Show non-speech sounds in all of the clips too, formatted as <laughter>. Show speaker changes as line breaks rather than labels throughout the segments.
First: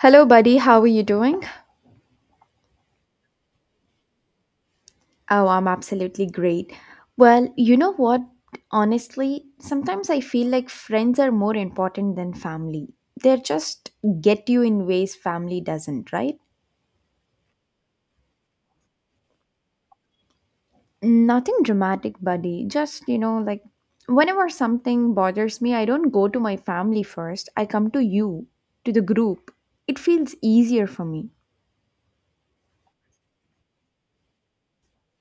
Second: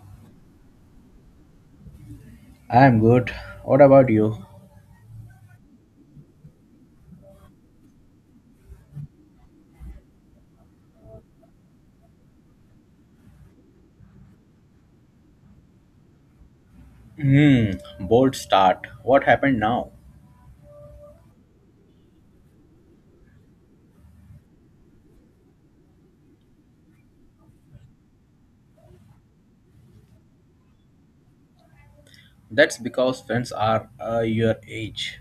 Hello, buddy. How are you doing?
I'm good. What about you?
Oh, I'm absolutely great. Well, you know what? Honestly, sometimes I feel like friends are more important than family. They just get you in ways family doesn't, right?
Hmm, bold start. What happened now?
Nothing dramatic, buddy. Just, you know, like whenever something bothers me, I don't go to my family first. I come to you, to the group. It feels easier for me.
That's because friends are your age.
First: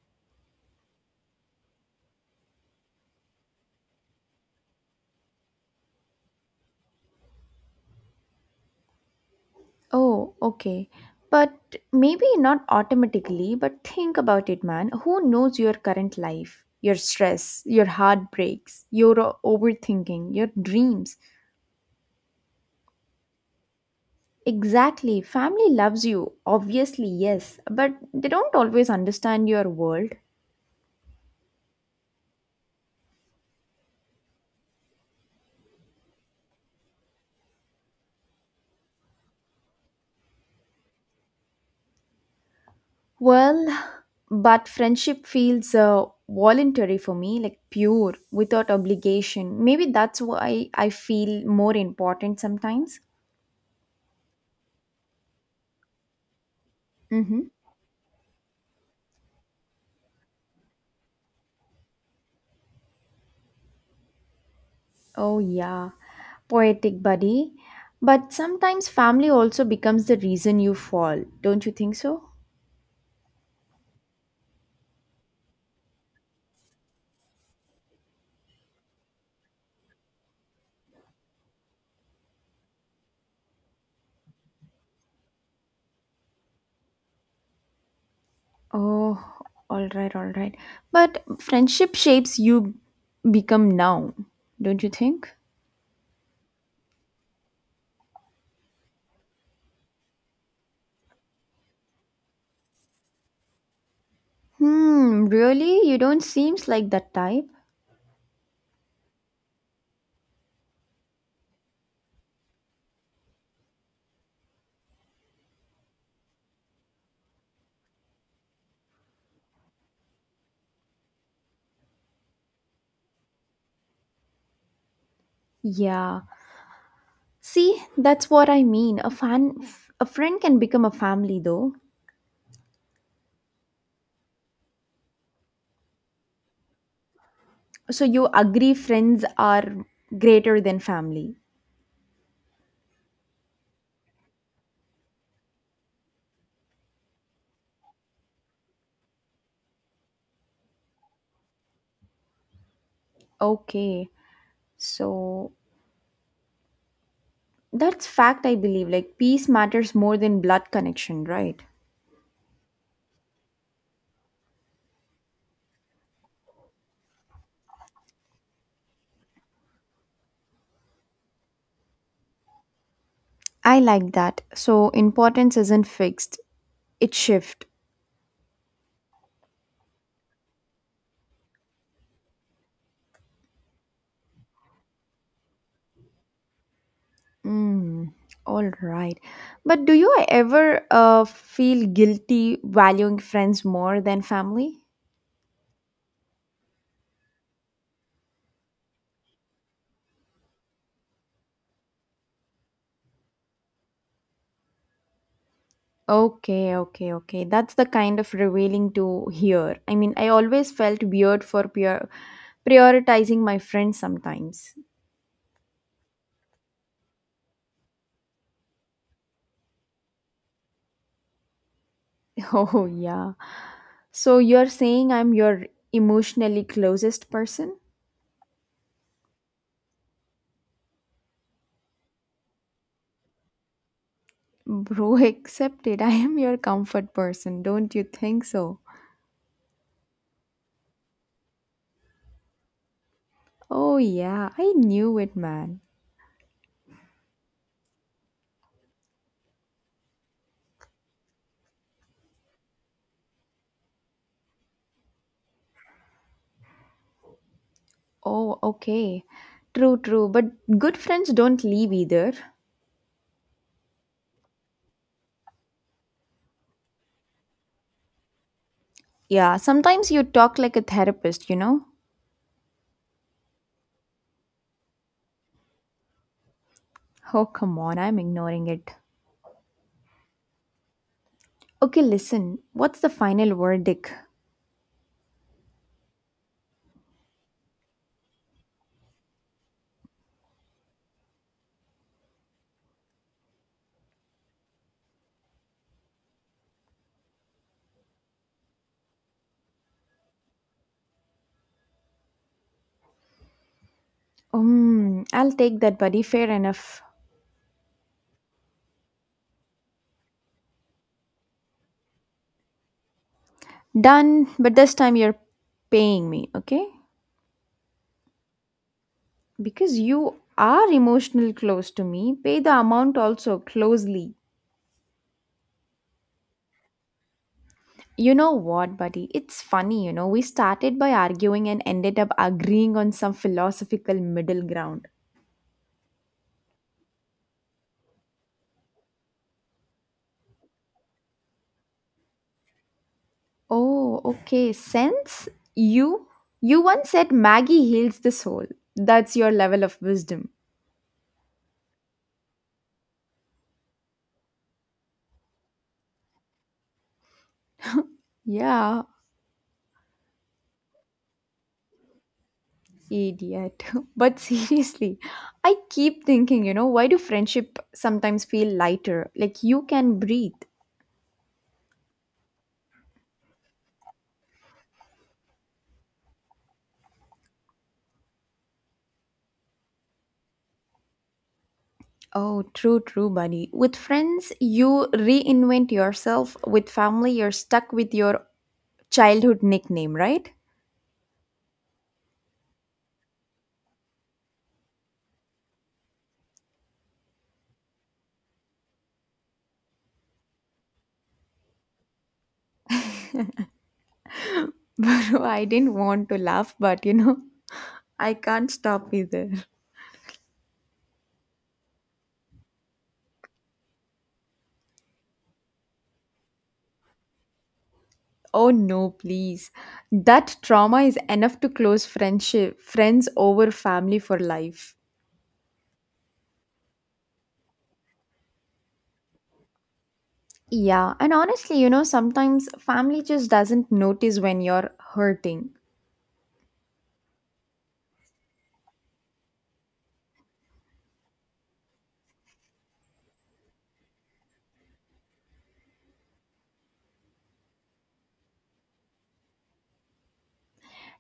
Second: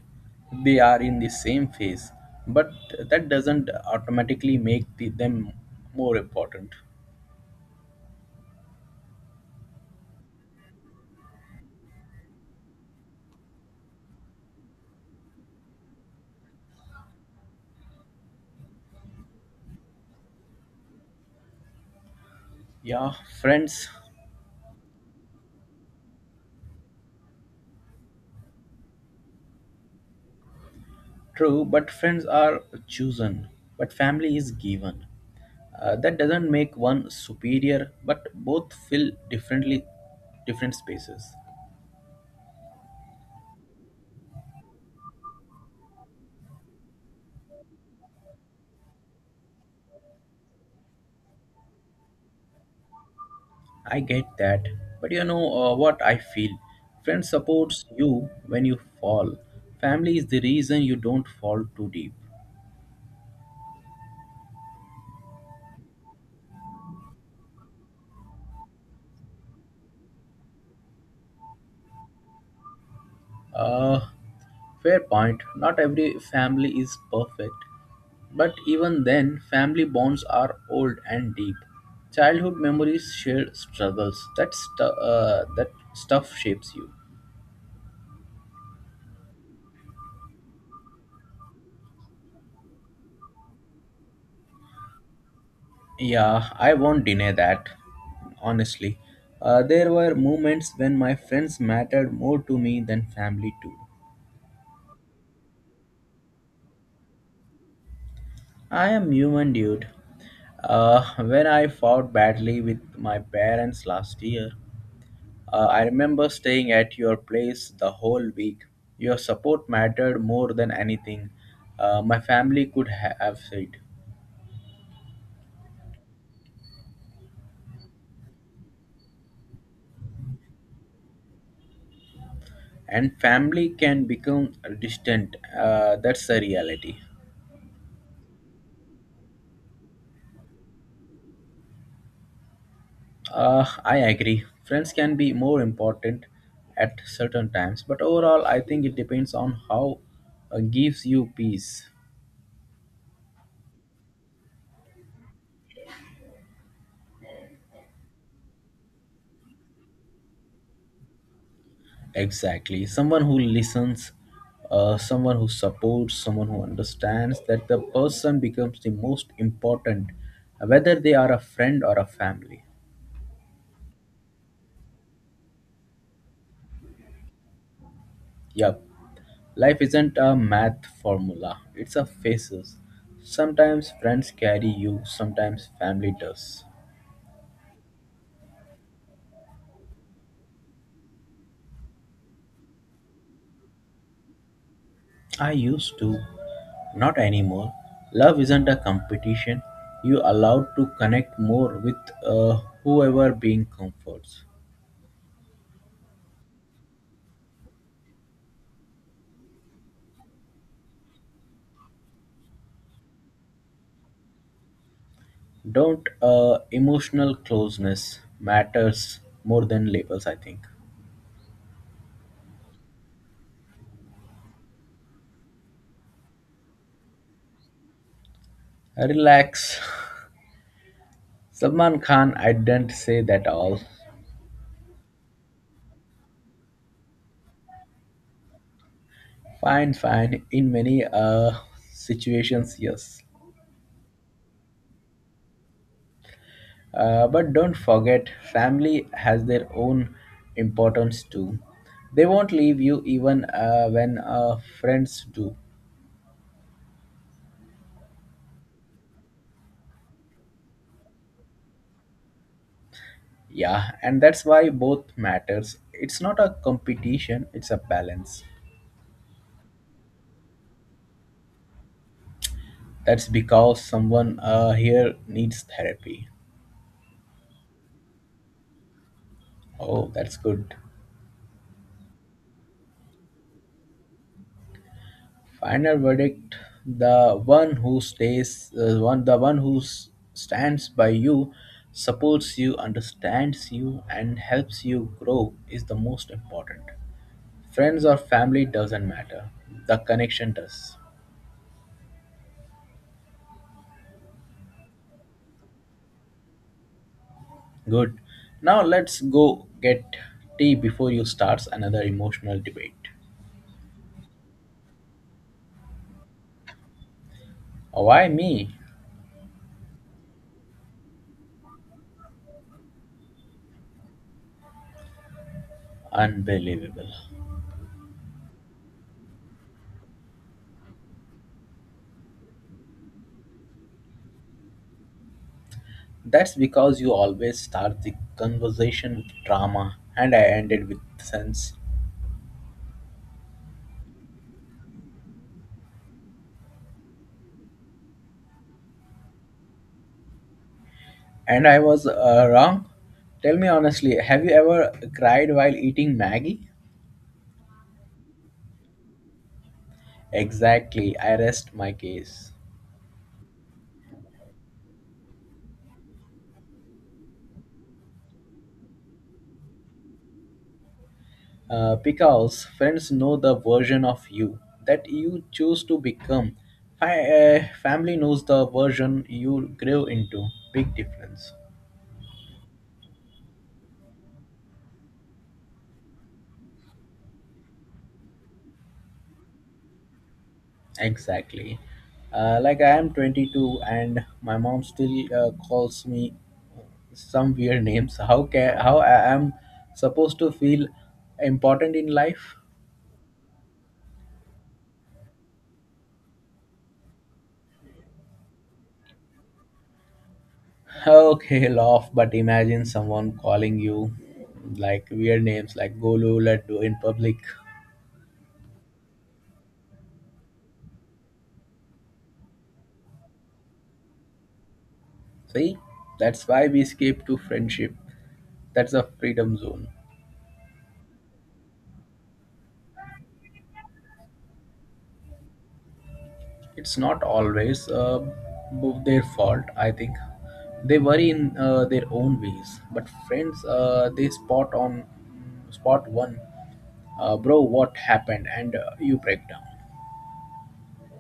They are in the same phase, but that doesn't automatically make them more important.
Oh, okay. But maybe not automatically, but think about it, man. Who knows your current life, your stress, your heartbreaks, your overthinking, your dreams?
Yeah, friends,
Exactly. Family loves you, obviously, yes, but they don't always understand your world.
true, but friends are chosen, but family is given. That doesn't make one superior, but both fill different spaces.
Well, but friendship feels voluntary for me, like pure, without obligation. Maybe that's why I feel more important sometimes.
I get that. But you know what I feel? Friends
Mm-hmm.
supports you when you fall. Family is the reason you don't fall too deep.
Oh, yeah, poetic buddy. But sometimes family also becomes the reason you fall, don't you think so?
Uh, Fair point. Not every family is perfect. But even then, family bonds are old and deep. Childhood memories, shared struggles, that stuff shapes you.
Oh, all right, all right. But friendship shapes you become now, don't you think?
Yeah, I won't deny that, honestly. There were moments when my friends mattered more to me than family, too.
Hmm, really? You don't seems like that type.
I am human, dude. When I fought badly with my parents last year, I remember staying at your place the whole week. Your support mattered more than anything my family could have said.
Yeah. See, that's what I mean. A friend can become a family though.
And family can become distant. That's the reality.
So you agree friends are greater than family.
I agree. Friends can be more important at certain times, but overall, I think it depends on how gives you peace.
Okay. So that's fact, I believe. Like, peace matters more than blood connection, right?
Exactly. Someone who listens, someone who supports, someone who understands that the person becomes the most important, whether they are a friend or a family.
I like that. So, importance isn't fixed, it shift.
Yup. Life isn't a math formula, it's a phases. Sometimes friends carry you, sometimes family does.
Mm, all right. But do you ever feel guilty valuing friends more than family?
I used to, not anymore. Love isn't a competition. You allowed to connect more with uh, whoever being comforts.
Okay, okay, okay. That's the kind of revealing to hear. I mean, I always felt weird for prioritizing my friends sometimes.
Don't Emotional closeness matters more than labels. I think.
<laughs> Oh, yeah. So you're saying I'm your emotionally closest person?
Relax. Salman Khan, I didn't say that all.
Bro, <laughs> accept it. I am your comfort person. Don't you think so?
Fine, fine. In many situations, yes.
Oh, yeah. I knew it, man.
But don't forget, family has their own importance too. They won't leave you even when friends do.
Oh, okay. True, true. But good friends don't leave either.
Yeah, and that's why both matters. It's not a competition; it's a balance.
Yeah, sometimes you talk like a therapist, you know?
That's because someone here needs therapy.
Oh, come on. I'm ignoring it.
Oh, that's good.
Okay, listen. What's the final verdict?
Final verdict: the one who stays, one the one who stands by you, supports you, understands you, and helps you grow is the most important. Friends or family doesn't matter. The connection does.
I'll take that, buddy. Fair enough.
Good. Now let's go get tea before you starts another emotional debate.
Done. But this time you're paying me, okay?
Why me?
Because you are emotional close to me, pay the amount also closely.
Unbelievable.
You know what, buddy? It's funny, you know, we started by arguing and ended up agreeing on some philosophical middle ground.
That's because you always start the conversation with drama and I ended with sense.
Oh, okay. Sense? You? You once said Maggie heals the soul. That's your level of wisdom.
And I was wrong. Tell me honestly, have you ever cried while eating Maggie?
Yeah,
Exactly, I rest my case.
idiot. <laughs> But seriously, I keep thinking, you know, why do friendship sometimes feel lighter? Like you can breathe.
Because friends know the version of you that you choose to become. Family knows the version you grew into. Big difference.
Oh, true, true, buddy. With friends, you reinvent yourself. With family, you're stuck with your childhood nickname, right?
Exactly. Like I am 22 and my mom still calls me some weird <laughs> names. How I am supposed to feel important in life?
<laughs> Bro, I didn't want to laugh, but you know, I can't stop either.
Okay, laugh, but imagine someone calling you like weird names like Golu, Laddu in public.
Oh no, please. That trauma is enough to close friendship, friends over family for life.
See, that's why we escape to friendship. That's a freedom zone.
Yeah, and honestly, you know, sometimes family just doesn't notice when you're hurting.
It's not always their fault, I think. They worry in their own ways, but friends, they spot one bro what happened and you break down.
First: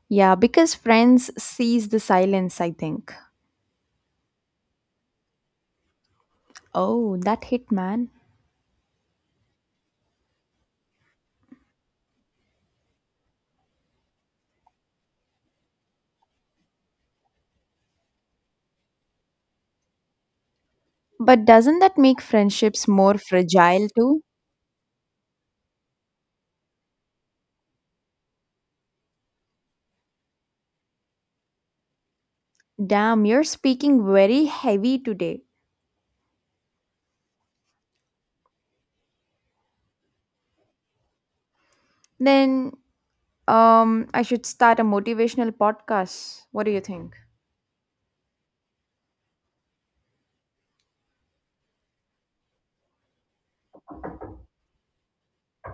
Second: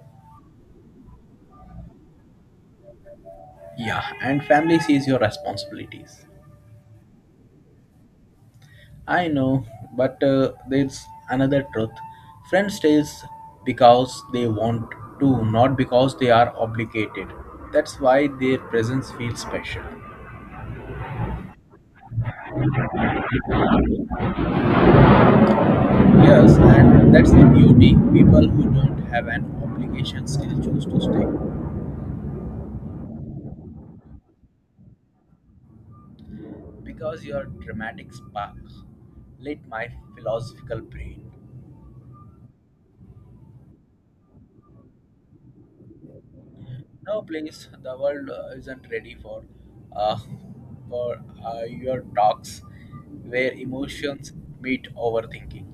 Yeah, because friends sees the silence, I think.
Yeah, and family sees your responsibilities.
Oh, that hit, man.
I know, but there's another truth. Friends stays because they want to, not because they are obligated. That's why their presence feels special.
But doesn't that make friendships more fragile too?
Yes, and that's the beauty. People who don't have an obligation still choose to stay
Damn, you're speaking very heavy today.
because your dramatic spark lit my philosophical brain.
Then I should start a motivational podcast. What do you think?
No, please. The world isn't ready uh, for your talks where emotions meet overthinking.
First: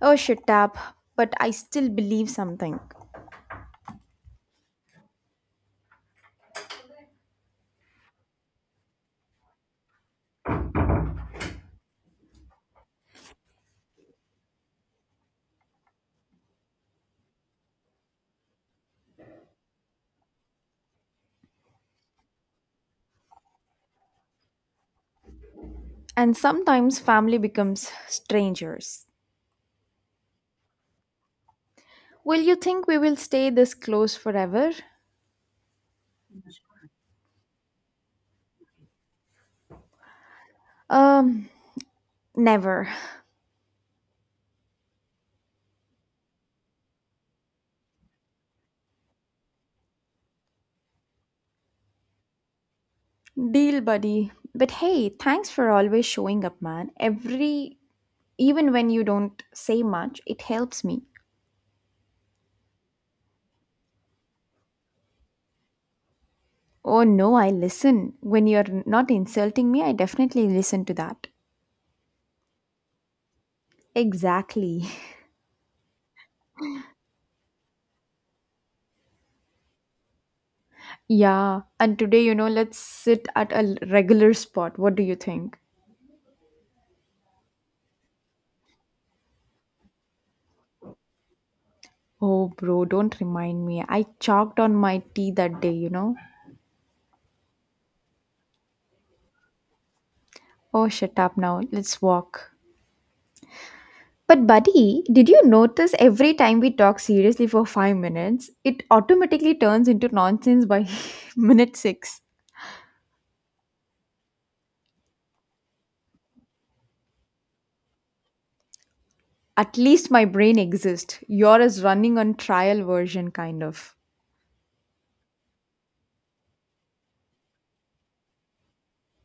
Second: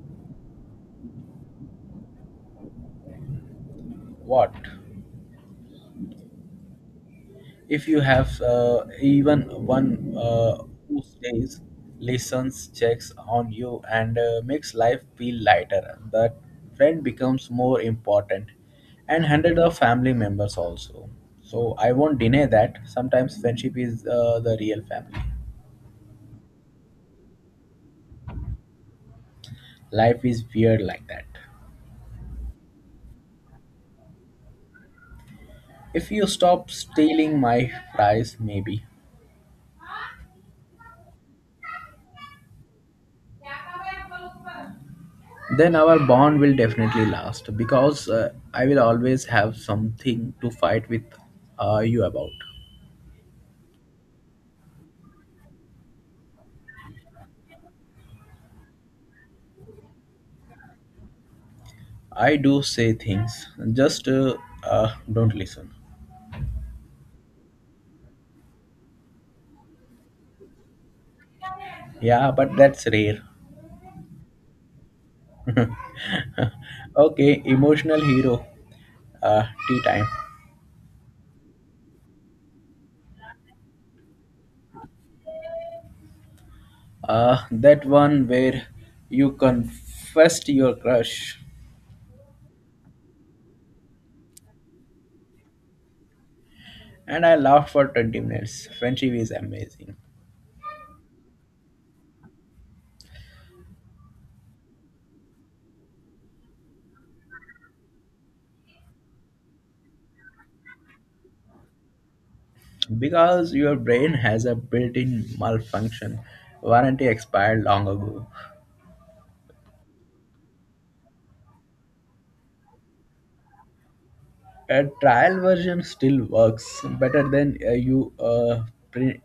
Oh shit tap, but I still believe something.
What if you have even one who stays, listens, checks on you, and makes life feel lighter? That friend becomes more important, and hundreds of family members also. So I won't deny that sometimes friendship is the real family.
And sometimes family becomes strangers.
Life is weird like that.
Will you think we will stay this close forever?
If you stop stealing my fries, maybe.
Um never.
Then our bond will definitely last because I will always have something to fight with you about.
Deal buddy. But hey, thanks for always showing up, man. Every even when you don't say much, it helps me.
I do say things, just don't listen.
Oh no, I listen. When you're not insulting me, I definitely listen to that.
Yeah, but that's rare.
Exactly. <laughs>
Okay, emotional hero, tea time.
Yeah, and today, you know, let's sit at a regular spot. What do you think?
That one where you confessed your crush.
Oh, bro, don't remind me. I chalked on my tea that day, you know.
And I laughed for 20 minutes. Friendship is amazing.
Oh, shut up now. Let's walk. But, buddy, did you notice every time we talk seriously for 5 minutes, it automatically turns into nonsense by <laughs> minute six?
Because your brain has a built-in malfunction warranty expired long ago.
At least my brain exists. Yours is running on trial version, kind of.
A trial version still works better than you pre-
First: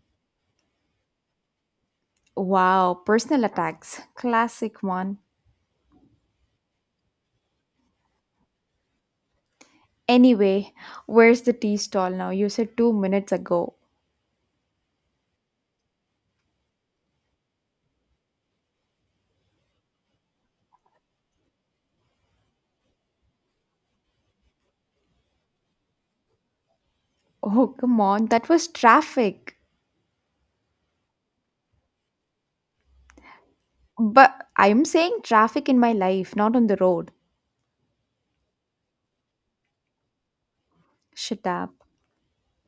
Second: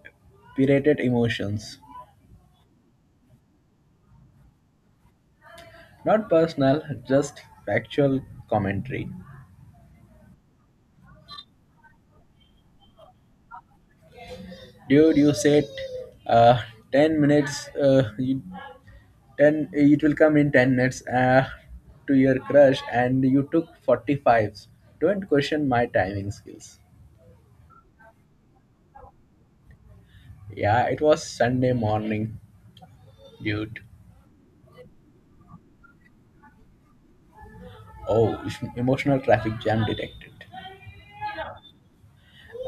pirated emotions.
Wow, personal attacks. Classic one.
Not personal, just factual commentary.
Anyway, where's the tea stall now? You said 2 minutes ago.
Dude, you said, uh, 10 minutes, you, 10, it will come in 10 minutes, to your crush, and you took 45s. Don't question my timing skills.
Oh, come on. That was traffic.
Yeah, it was Sunday morning, dude.
But I'm saying traffic in my life, not on the road.
Oh, <laughs> emotional traffic jam detected.
Shut up.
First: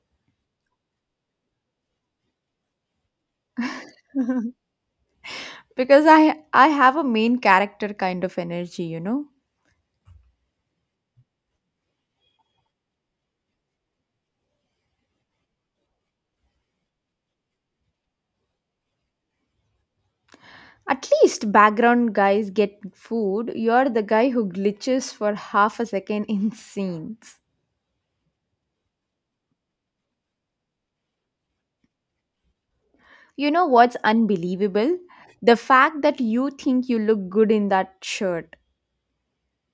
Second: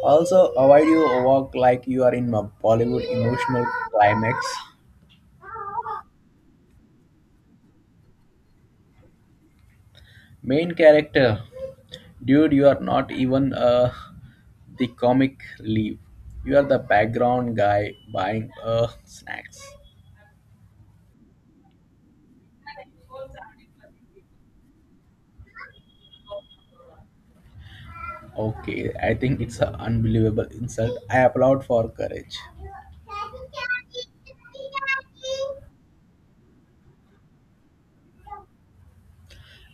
Also, avoid you walk like you are in a Bollywood emotional climax.
Because I have a main character kind of energy, you know?
Main character, dude, you are not even the comic leaf. You are the background guy buying snacks.
At least background guys get food. You're the guy who glitches for half a second in scenes.
Okay, I think it's an unbelievable insult. I applaud for courage.
You know what's unbelievable? The fact that you think you look good in that shirt.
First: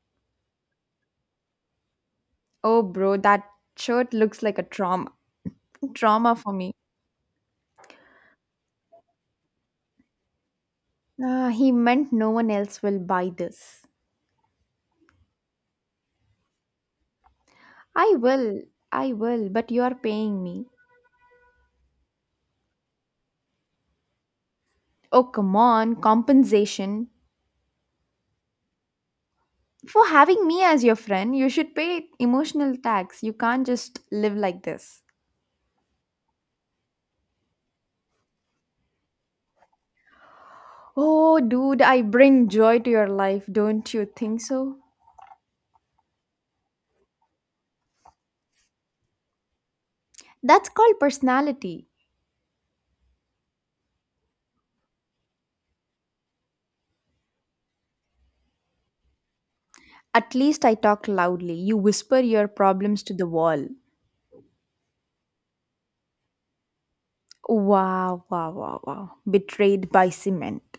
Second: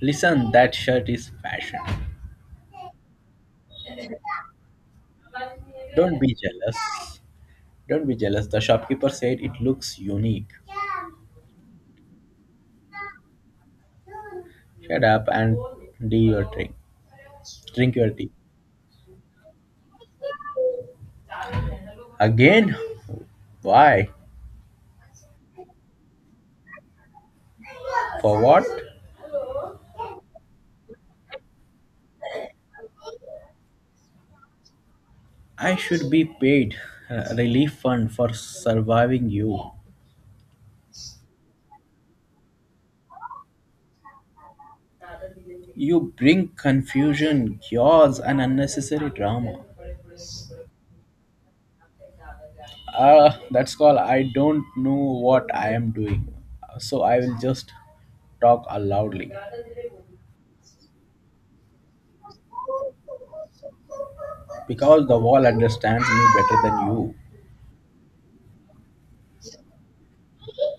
Listen, that shirt is fashion.
Oh, bro, that shirt looks like a trauma.
Don't be
Trauma for me.
jealous. Don't be jealous. The shopkeeper said it looks unique.
Ah, he meant no one else will buy this.
Shut up and do your drink. Drink your
I
tea.
will, I will, but you are paying me.
Again? Why?
Oh, come on, compensation.
For what?
For having me as your friend, you should pay emotional tax. You can't just live like this.
I should be paid a relief fund for surviving you.
Oh, dude, I bring joy to your life, don't you think so?
You bring confusion, chaos, and unnecessary drama.
That's called personality.
That's called I don't know what I am doing. So I will just talk loudly.
At least I talk loudly. You whisper your problems to the wall.
Because the wall understands me better than you.
Wow, wow, wow, wow. Betrayed by cement.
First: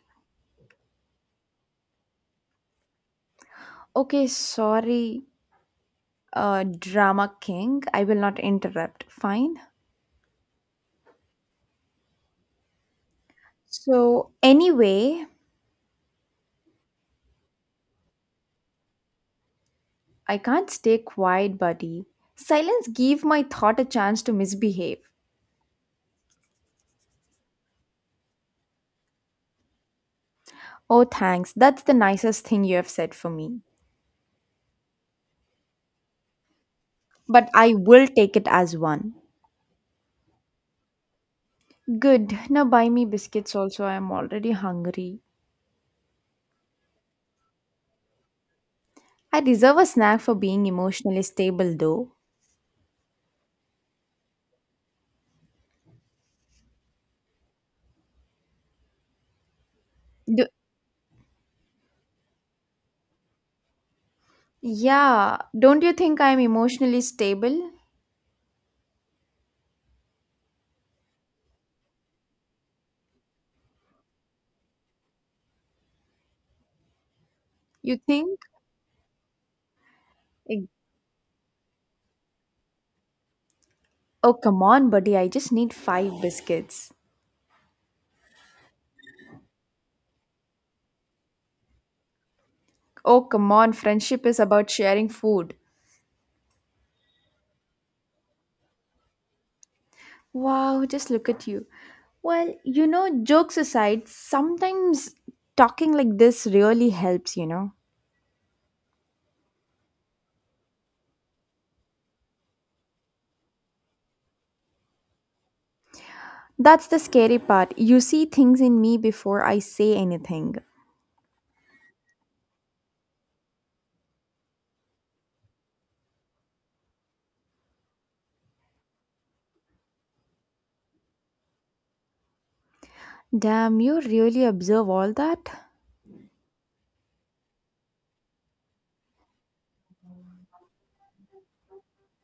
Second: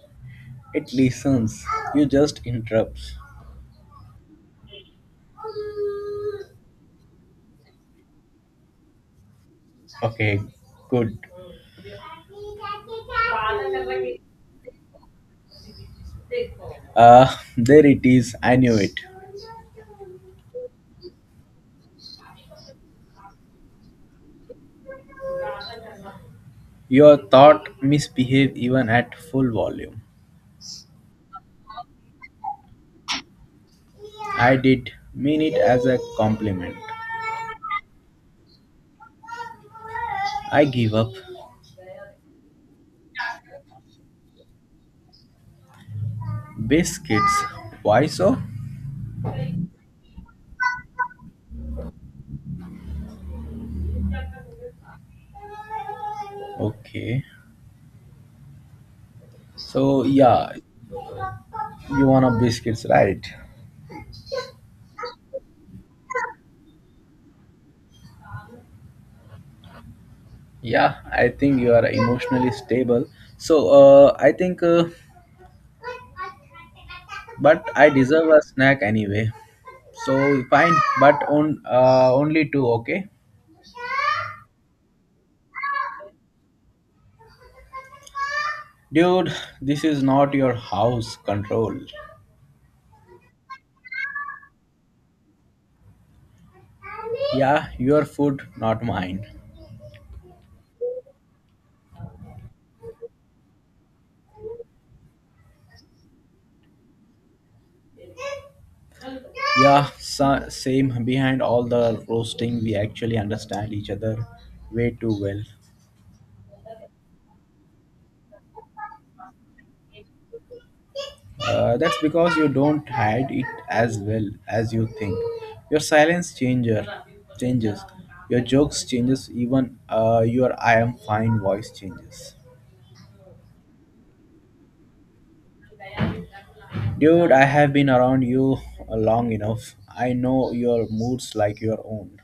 It listens. You just interrupts.
Okay, sorry, drama king. I will not interrupt. Fine.
Okay, good.
So, anyway,
There it is. I knew it.
I can't stay quiet, buddy. Silence gave my thought a chance to misbehave.
Your thought misbehave even at full volume.
Oh, thanks. That's the nicest thing you have said for me.
I did mean it as a compliment.
But I will take it as one.
I give up.
Good. Now buy me biscuits also. I am already hungry.
Biscuits. Why so?
I deserve a snack for being emotionally stable, though.
Okay. So,
Do.
yeah, you want a biscuits, right?
Yeah, don't you think I'm emotionally stable?
Yeah, I think you are emotionally stable. So, I think, but I
You
deserve
think?
a snack anyway. So,
Ex-
fine, but only two, okay?
Oh, come on, buddy, I just need 5 biscuits.
Dude, this is not your house control.
Oh, come on, friendship is about sharing food.
Yeah, your food, not mine.
Wow, just look at you. Well, you know, jokes aside, sometimes talking like this really helps, you know.
Yeah, same. Behind all the roasting, we actually understand each other way too well.
That's the scary part. You see things in me before I say anything.
That's because you don't hide it as well as you think. Your silence changer changes. Your jokes changes. Even your I am fine voice changes.
Damn, you really observe all that?
Dude, I have been around you long enough. I know your moods like your own.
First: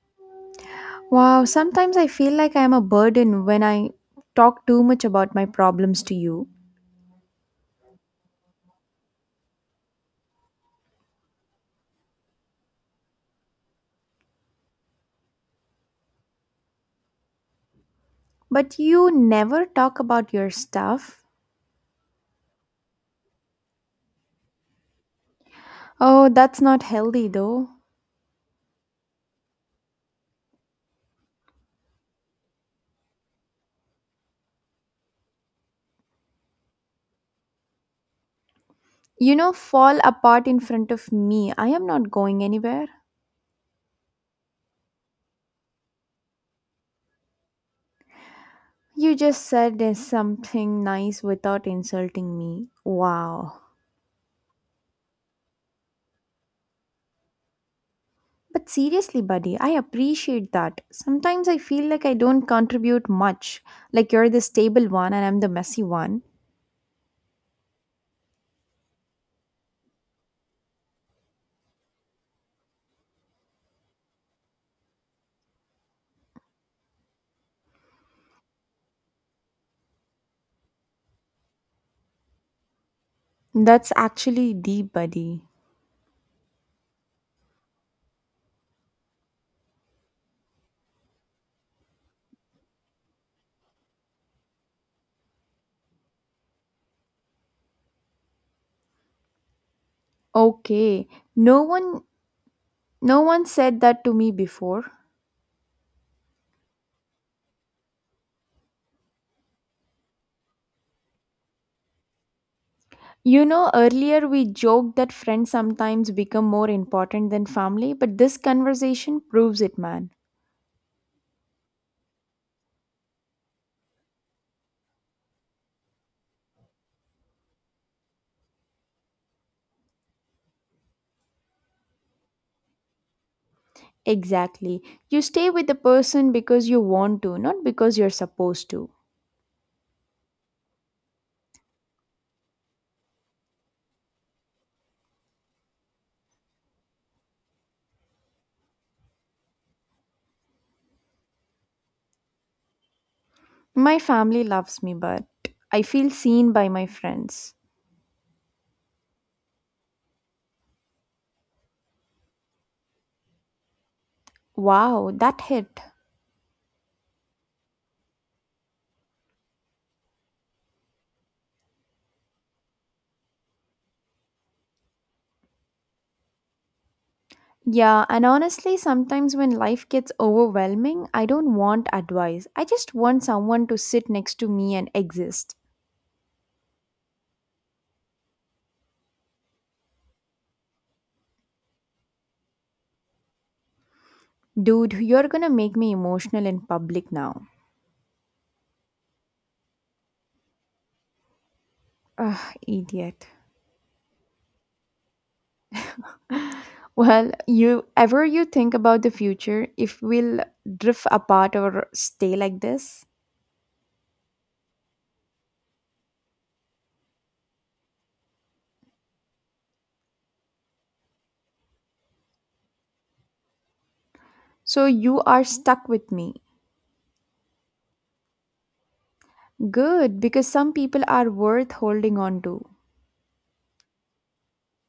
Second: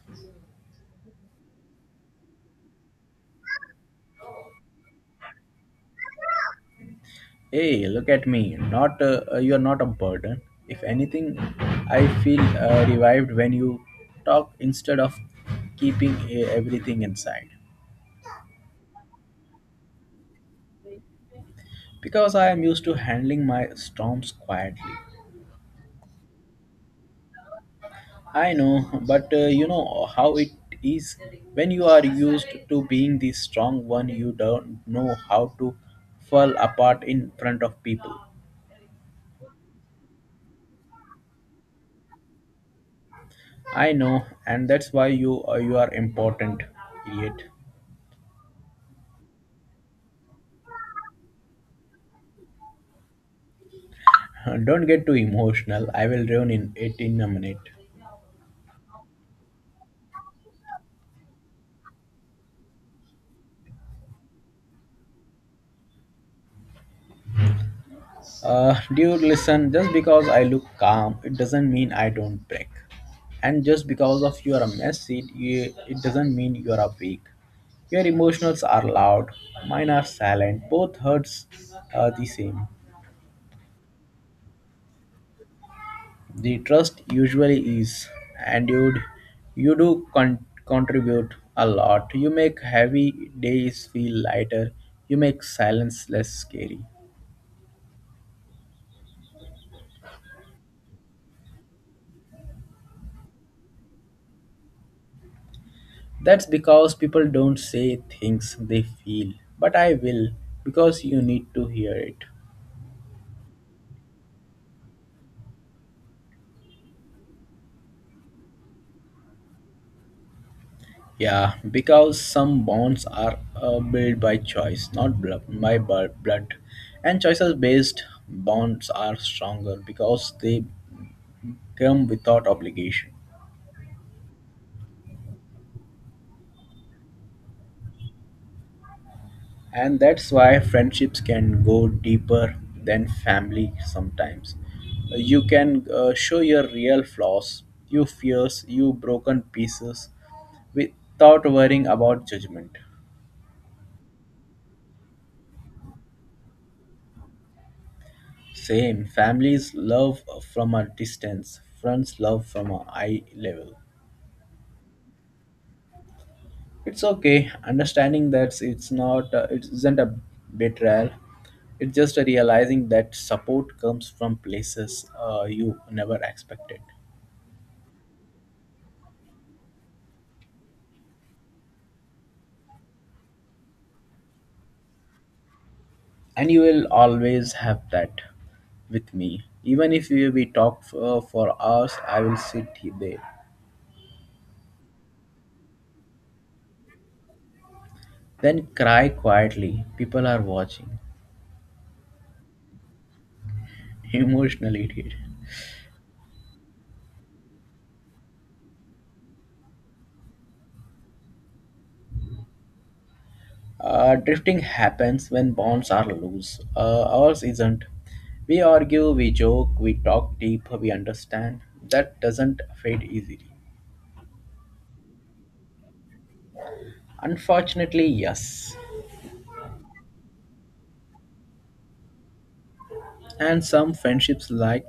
Wow, sometimes I feel like I am a burden when I talk too much about my problems to you.
Hey, look at me. Not you're not a burden. If anything, I feel revived when you talk instead of keeping everything inside.
But you never talk about your stuff.
Because I am used to handling my storms quietly.
Oh, that's not healthy though.
I know, but you know how it is when you are used to being the strong one, you don't know how to fall apart in front of people.
You know, fall apart in front of me. I am not going anywhere.
I know, and that's why you are important, idiot.
You just said there's something nice without insulting me. Wow.
<laughs> Don't get too emotional. I will ruin in it in a minute.
But seriously, buddy, I appreciate that. Sometimes I feel like I don't contribute much. Like you're the stable one and I'm the messy one.
Dude, listen. Just because I look calm, it doesn't mean I don't break. And just because of you are a mess, it doesn't mean you are a weak. Your emotions are loud. Mine are silent. Both hurts are the same.
That's actually deep, buddy.
The trust usually is, and dude, you do contribute a lot. You make heavy days feel lighter. You make silence less scary.
Okay. No one no one said that to me before.
That's because people don't say things they feel, but I will because you need to hear it.
You know, earlier we joked that friends sometimes become more important than family, but this conversation proves it, man.
Yeah, because some bonds are built by choice, not blood, by bu- blood. And choices based bonds are stronger because they come without obligation.
Exactly. You stay with the person because you want to, not because you're supposed to.
And that's why friendships can go deeper than family sometimes. You can show your real flaws, your fears, your broken pieces without worrying about judgment.
My family loves me, but I feel seen by my friends.
Same, families love from a distance, friends love from a eye level.
Wow, that hit.
It's okay, understanding that it isn't a betrayal. It's just a realizing that support comes from places you never expected.
Yeah, and honestly, sometimes when life gets overwhelming, I don't want advice. I just want someone to sit next to me and exist.
And you will always have that with me. Even if we talk for hours, I will sit there.
Dude, you're gonna make me emotional in public now.
Then cry quietly. People are watching.
Ugh, idiot.
<laughs> Emotionally, idiot.
<laughs> Well, you ever you think about the future if we'll drift apart or stay like this?
Drifting happens when bonds are loose. Ours isn't. We argue, we joke, we talk deep, we understand. That doesn't fade easily.
So you are stuck with me.
Unfortunately, yes.
Good, because some people are worth holding on to.
And some friendships like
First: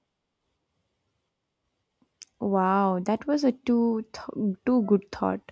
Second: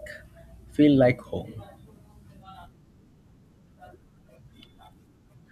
feel like home.
Wow, that was a too too good thought.